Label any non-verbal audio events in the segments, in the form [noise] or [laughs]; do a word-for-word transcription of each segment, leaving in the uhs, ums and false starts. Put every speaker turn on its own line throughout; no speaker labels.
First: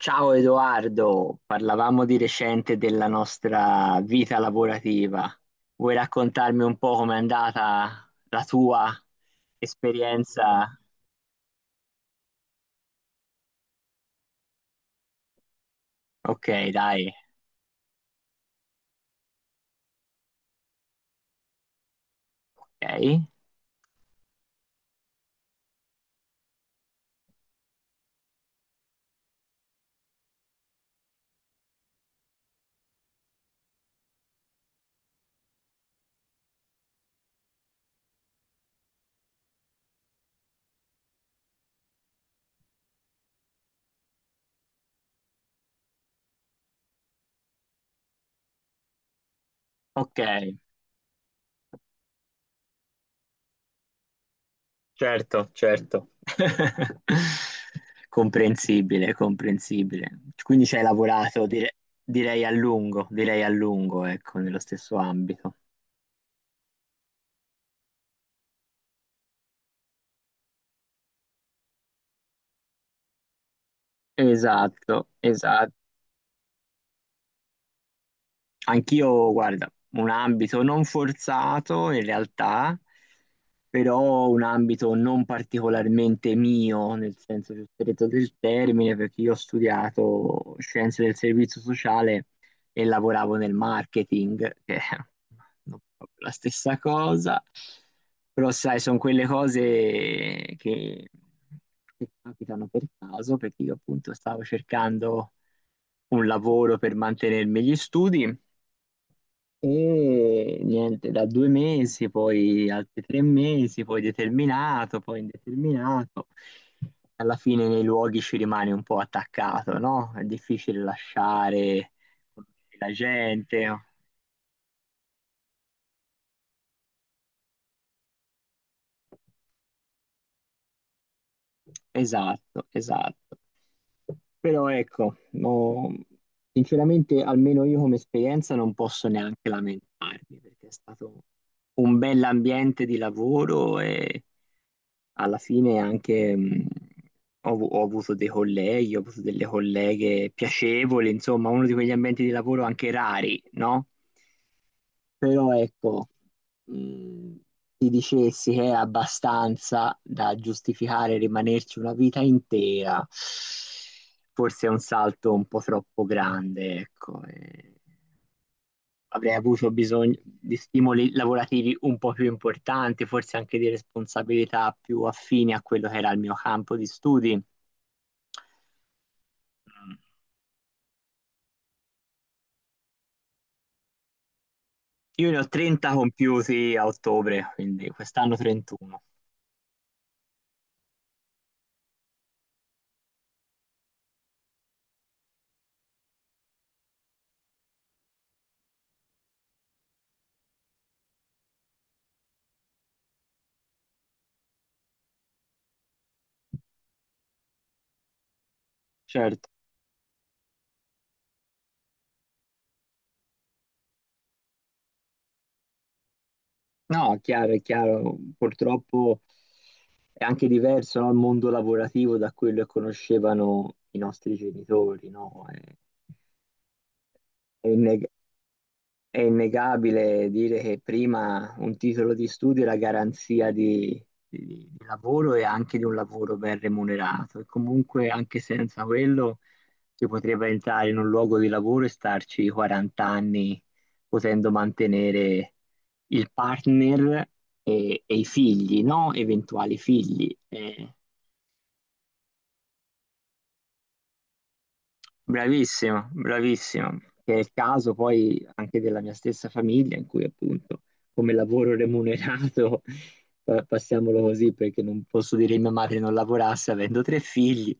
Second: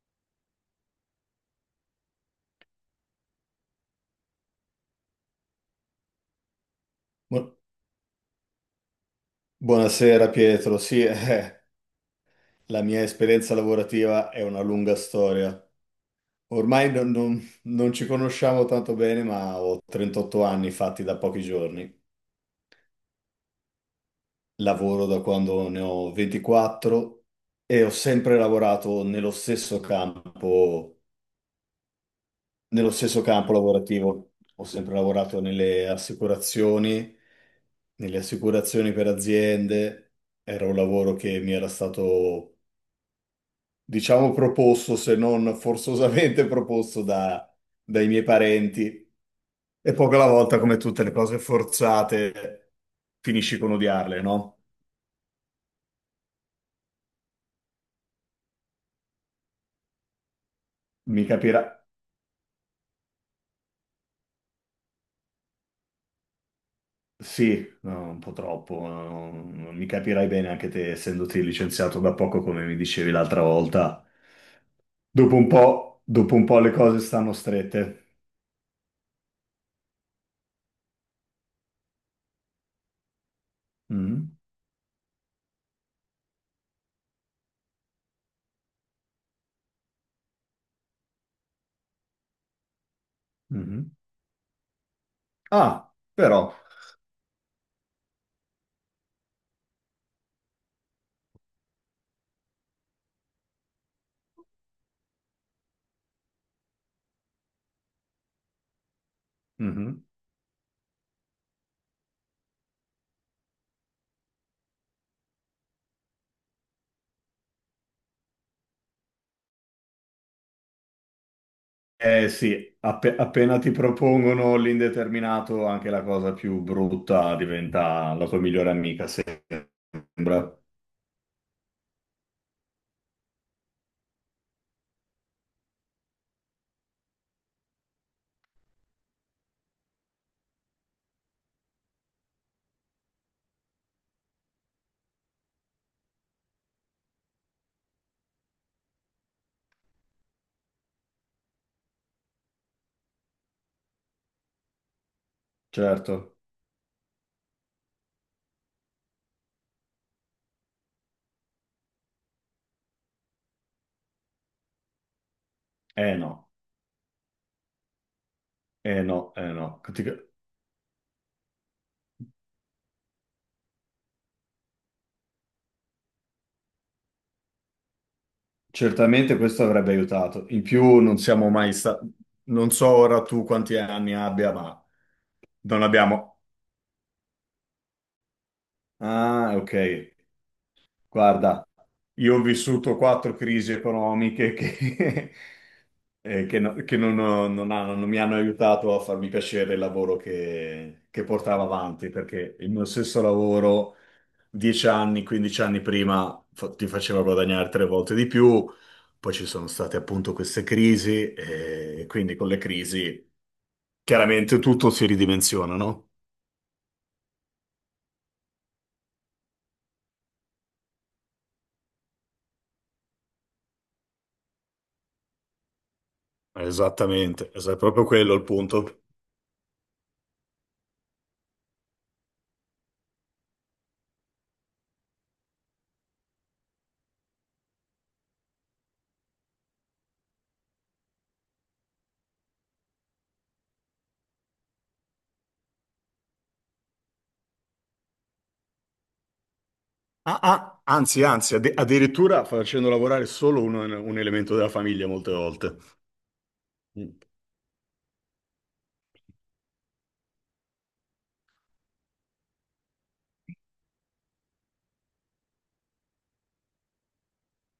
Ciao Edoardo, parlavamo di recente della nostra vita lavorativa. Vuoi raccontarmi un po' com'è
Bu-
andata la tua
Buonasera
esperienza?
Pietro, sì, [laughs] eh, la mia esperienza lavorativa è una lunga storia.
Ok,
Ormai
dai,
non, non- non ci conosciamo tanto bene, ma ho trentotto anni fatti da pochi giorni.
ok,
Lavoro da quando ne ho ventiquattro e ho sempre lavorato nello stesso campo, nello stesso campo lavorativo. Ho sempre lavorato nelle assicurazioni, nelle assicurazioni per aziende. Era un lavoro che mi era stato diciamo proposto, se non forzosamente [laughs] proposto da- dai miei parenti. E poco
ok,
alla volta, come tutte le cose forzate, finisci con odiarle, no?
certo, certo. [laughs] Comprensibile, comprensibile. Quindi ci hai
Mi
lavorato
capirà.
dire- direi a lungo, direi a lungo, ecco, nello stesso ambito.
Sì, no, un po' troppo. No, non mi capirai bene anche te, essendoti licenziato da poco, come mi dicevi l'altra volta.
Esatto,
Dopo un
esatto.
po', dopo un po' le cose stanno strette.
Anch'io, guarda, un ambito non forzato in realtà, però
Mhm,
un ambito non particolarmente mio, nel senso più stretto del termine, perché io ho studiato scienze del servizio sociale e lavoravo nel
mhm.
marketing, che [laughs] è non
Ah,
proprio la
però.
stessa cosa, però sai, sono quelle cose che, che capitano per caso, perché io appunto stavo cercando un lavoro per mantenermi gli studi.
Mhm.
E niente, da due mesi, poi altri tre mesi, poi determinato, poi indeterminato. Alla fine nei luoghi ci rimani un po' attaccato, no? È difficile lasciare
Eh sì,
la
appe- appena ti
gente.
propongono l'indeterminato, anche la cosa più brutta diventa la tua migliore amica, sembra.
Esatto, esatto. Però ecco, no, sinceramente almeno io come esperienza non posso neanche lamentarmi perché è stato un bell'ambiente di lavoro e alla fine anche mh, ho, avu- ho avuto dei colleghi, ho avuto delle colleghe piacevoli, insomma, uno di quegli ambienti di lavoro anche rari, no? Però ecco,
Certo.
mh, ti dicessi che è abbastanza da giustificare rimanerci una vita intera, forse è un salto un po' troppo
Eh no,
grande, ecco. Eh
eh no,
avrei
eh
avuto
no. Ti-
bisogno di stimoli lavorativi un po' più importanti, forse anche di responsabilità più affini a quello che era il mio campo di studi.
Certamente questo avrebbe aiutato. In più non siamo mai stati. Non so ora tu quanti anni abbia, ma
Io ne ho
non
trenta
abbiamo.
compiuti a ottobre, quindi quest'anno trentuno.
Ah, ok. Guarda, io ho vissuto quattro crisi economiche che, [laughs] eh, che no- che non, ho- non hanno- non mi hanno aiutato a farmi piacere il lavoro che, che portavo avanti, perché il mio stesso lavoro, dieci anni, quindici anni prima, fa- ti faceva guadagnare tre volte di più, poi ci
Certo,
sono state appunto queste crisi, e quindi con le crisi chiaramente tutto si ridimensiona, no?
no, è chiaro, è chiaro, purtroppo è anche diverso, no, il mondo lavorativo da quello che conoscevano i nostri genitori, no? È,
Esattamente,
è
es- è proprio
inne-
quello il punto.
È innegabile dire che prima un titolo di studio era garanzia di, di- di lavoro e anche di un lavoro ben remunerato. E comunque, anche senza quello, si potrebbe entrare in un luogo di lavoro e starci quaranta anni potendo mantenere il partner e, e i figli, no? Eventuali figli.
Ah, ah,
Eh,
anzi, anzi, adde- addirittura facendo lavorare solo un, un elemento della famiglia molte volte.
Bravissimo, bravissimo,
Mm,
che è il caso poi anche della mia stessa famiglia, in cui appunto come lavoro remunerato, [laughs] pa- passiamolo così perché non posso dire che mia madre non lavorasse avendo tre figli.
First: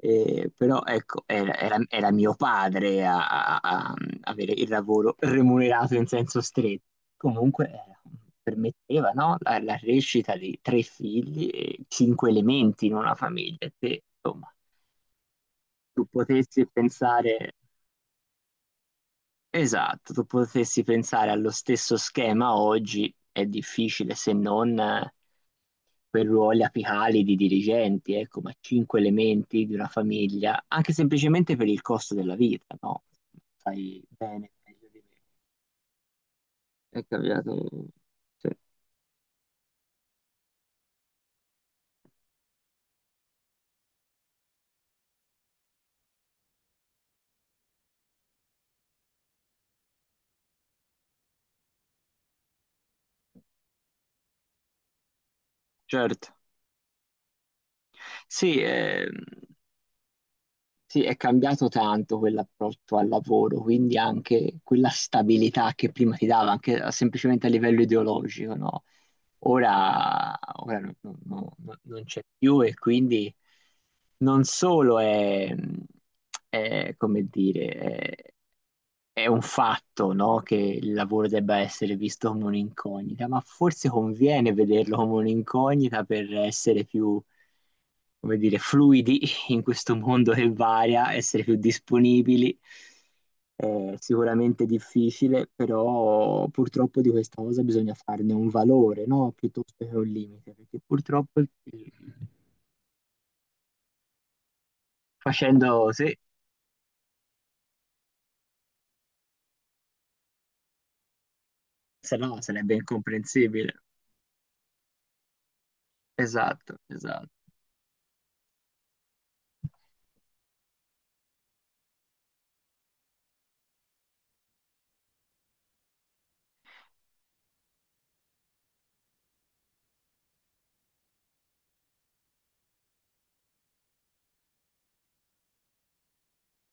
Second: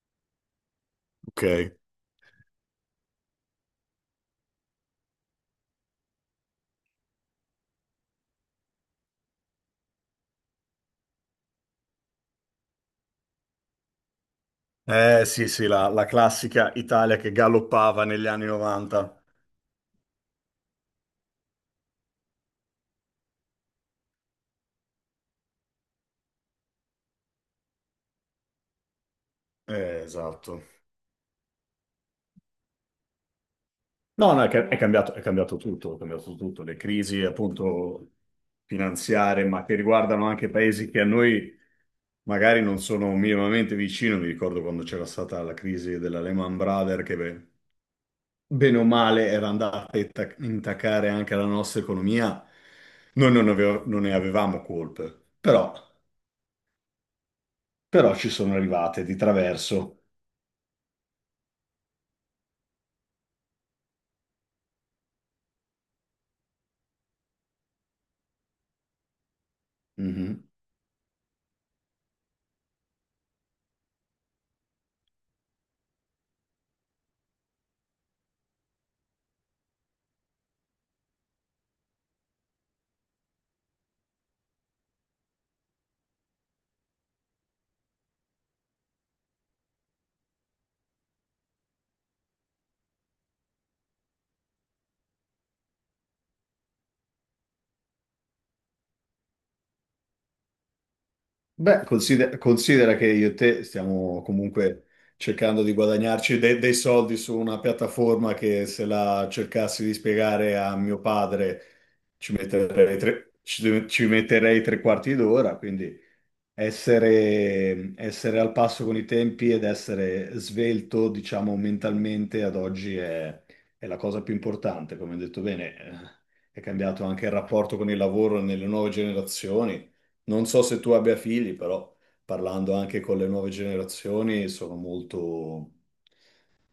Eh, però ecco, era,
ok.
era- era mio padre a, a- a avere il lavoro remunerato in senso stretto. Comunque era- permetteva, no, la, la crescita di tre figli e cinque elementi in una famiglia, se insomma
Eh sì, sì, la, la
tu potessi
classica Italia che
pensare,
galoppava negli anni novanta.
esatto, tu potessi pensare allo stesso schema oggi è difficile se non eh, per ruoli apicali di dirigenti, ecco, ma cinque elementi di una
Eh, esatto.
famiglia, anche semplicemente per il costo della vita, no? Sai
No, no, è,
bene,
ca- è
meglio di
cambiato,
me.
è cambiato tutto, è cambiato tutto. Le
È
crisi,
cambiato.
appunto,
Sì,
finanziarie, ma che riguardano anche paesi che a noi magari non sono minimamente vicino. Mi ricordo quando c'era stata la crisi della Lehman Brothers, che beh, bene o male era andata a intac- intaccare anche la nostra economia, noi non, aveva- non ne avevamo colpe, però,
certo.
però ci sono
Sì,
arrivate di
ehm,
traverso.
sì, è cambiato tanto quell'approccio al lavoro, quindi anche quella stabilità che prima ti dava, anche a- semplicemente a livello ideologico, no? Ora,
Mhm.
ora no- no- no- no- non c'è più e quindi non solo è, è, come dire, è, è un fatto, no? Che il lavoro debba essere visto come un'incognita, ma forse conviene vederlo come un'incognita per essere più come dire, fluidi [laughs] in questo mondo che varia, essere più disponibili. È sicuramente difficile, però purtroppo di questa cosa bisogna farne un valore, no? Piuttosto che un limite, perché purtroppo eh,
Beh, consider- considera, che io e te stiamo comunque cercando di
facendo sì, se
guadagnarci de- dei soldi su una piattaforma che se la cercassi di spiegare a mio padre ci
sarà sarebbe
metterei tre,
incomprensibile.
ci- ci metterei tre quarti d'ora, quindi
Esatto, esatto.
essere, essere al passo con i tempi ed essere svelto, diciamo, mentalmente ad oggi è, è la cosa più importante, come hai detto bene. eh, È cambiato anche il rapporto con il lavoro nelle nuove generazioni. Non so se tu abbia figli, però parlando anche con le nuove generazioni sono molto,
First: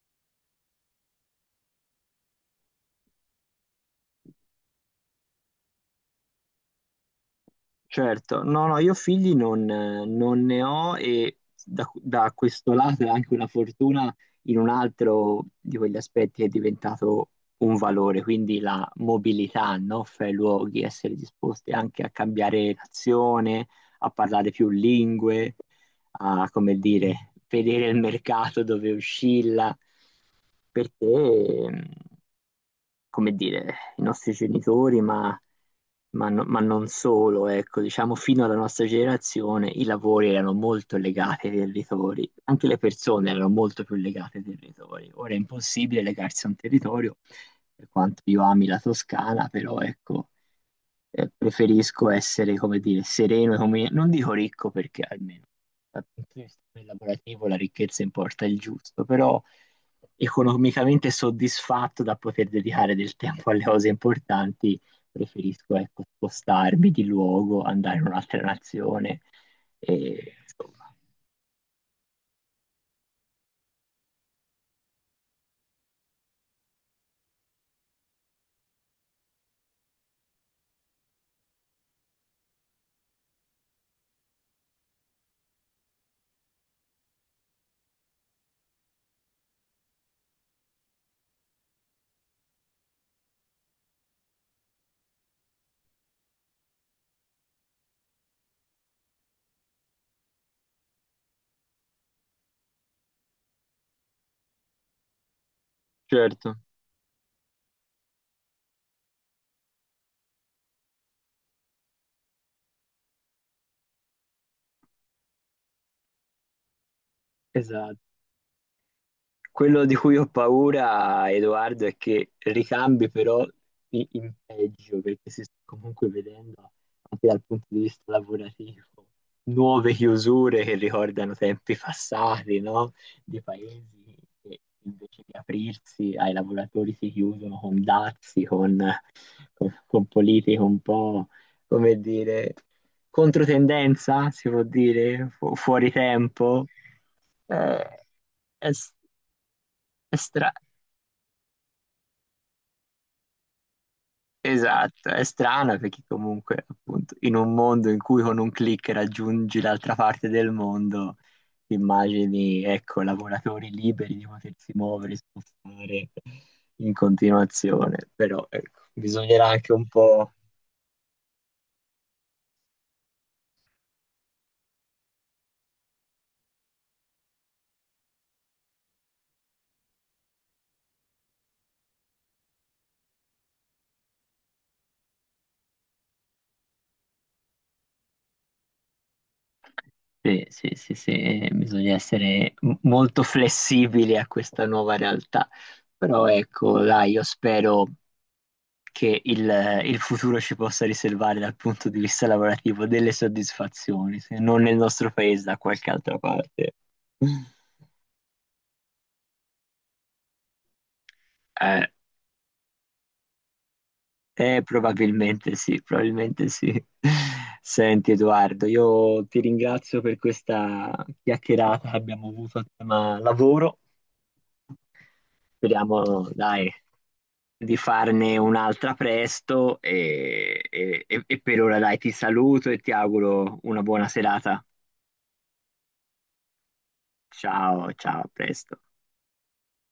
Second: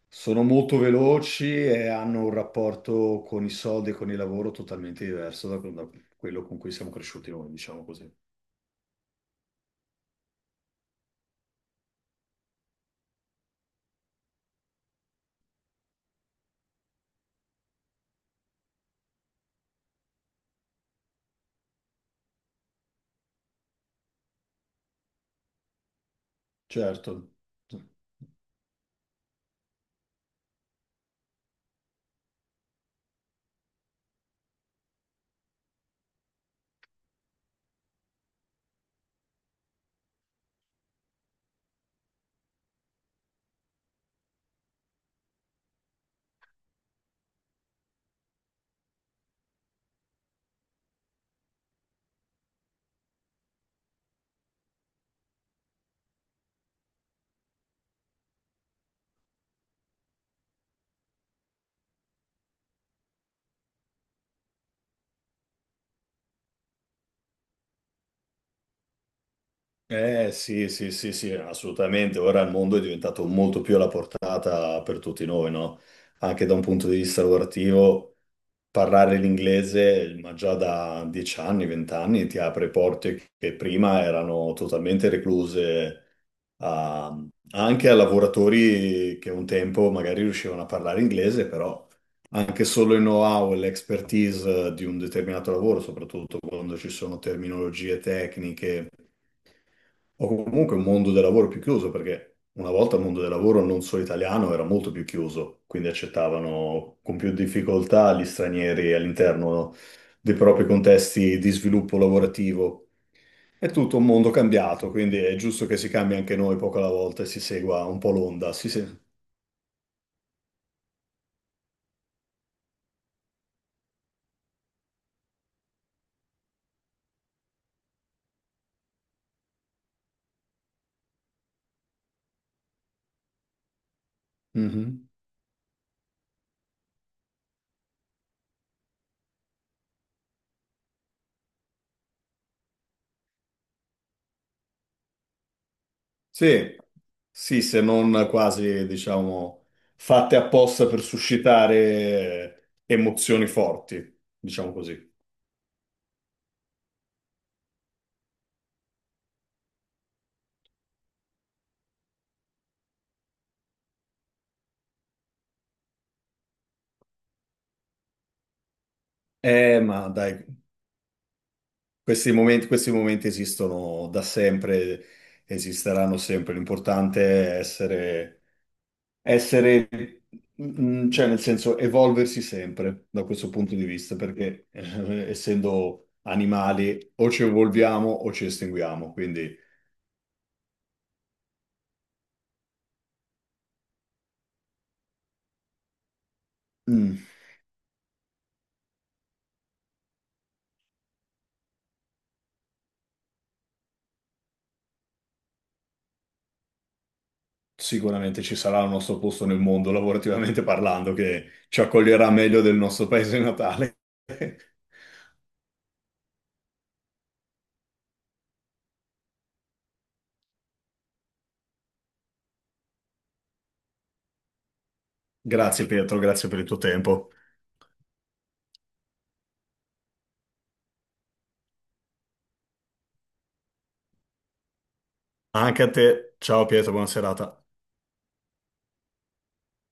sono molto veloci e hanno un rapporto con i soldi e con il lavoro totalmente diverso da, da quello con cui siamo cresciuti noi, diciamo così.
Certo, no, no, io figli non, non ne ho e da, da questo lato è anche una fortuna in un altro di quegli aspetti che è diventato un valore, quindi la mobilità, no? Fra i luoghi, essere disposti anche a cambiare nazione, a parlare più lingue, a, come
Certo.
dire, vedere il mercato dove oscilla, perché, mh, come dire, i nostri genitori, ma, ma no- ma non solo, ecco, diciamo fino alla nostra generazione i lavori erano molto legati ai territori, anche le persone erano molto più legate ai territori. Ora è impossibile legarsi a un territorio, per quanto io ami la Toscana, però ecco eh, preferisco essere, come dire, sereno, e come- non dico ricco perché almeno dal punto di vista lavorativo la ricchezza importa il giusto, però economicamente soddisfatto da poter dedicare del tempo alle cose importanti, preferisco ecco, spostarmi di luogo, andare in un'altra nazione.
Eh
E,
sì, sì,
insomma,
sì, sì, assolutamente. Ora il mondo è diventato molto più alla portata per tutti noi, no? Anche da un punto di vista lavorativo. Parlare l'inglese, ma già da dieci anni, venti anni, ti apre porte che prima erano totalmente recluse a- anche a lavoratori che un tempo magari riuscivano a parlare inglese, però anche solo il know-how e l'expertise di un determinato lavoro, soprattutto quando ci sono terminologie tecniche o comunque un mondo del lavoro più chiuso, perché una volta il mondo del lavoro non solo italiano era molto più chiuso, quindi
certo,
accettavano con più difficoltà gli stranieri all'interno dei propri contesti di sviluppo lavorativo. È tutto un mondo cambiato, quindi è giusto che si cambi anche noi poco alla volta e si segua un
esatto.
po' l'onda. Sì, sì.
Quello di cui ho paura, Edoardo, è che ricambi però i- in peggio, perché si sta comunque vedendo anche dal punto di vista lavorativo nuove chiusure che ricordano tempi passati, no? Di paesi che
Mhm.
invece di aprirsi ai lavoratori si chiudono con dazi, con, con, con politiche un po', come dire, controtendenza, si può dire, fu- fuori tempo.
Sì, sì, se
Eh,
non
è,
quasi,
s-
diciamo,
è
fatte
stra-
apposta per suscitare eh, emozioni forti, diciamo
Esatto,
così.
è strana perché comunque appunto in un mondo in cui con un click raggiungi l'altra parte del mondo, immagini, ecco, lavoratori liberi di potersi muovere, spostare in continuazione, però ecco, bisognerà anche
Eh,
un
ma
po'...
dai. Questi momenti, questi momenti esistono da sempre, esisteranno sempre. L'importante è essere, essere, mm, cioè nel senso, evolversi sempre da questo punto di vista, perché eh, essendo animali o ci evolviamo o ci estinguiamo. Quindi
Sì, sì, sì, sì, eh, bisogna essere m- molto flessibili a questa nuova realtà, però ecco, dai,
mm,
io spero che il, eh, il futuro ci possa riservare dal punto di vista lavorativo delle soddisfazioni, se non nel nostro paese, da qualche altra parte.
sicuramente ci sarà il nostro posto nel mondo, lavorativamente parlando, che ci
Eh,
accoglierà meglio del nostro paese natale.
eh, Probabilmente sì, probabilmente sì. Senti Edoardo, io ti ringrazio per questa chiacchierata che abbiamo avuto a tema lavoro.
Grazie Pietro,
Speriamo,
grazie per il
dai,
tuo tempo.
di farne un'altra presto e, e e- e per ora, dai, ti saluto e ti auguro una buona serata.
Anche a te. Ciao Pietro, buona serata.
Ciao, ciao, a presto.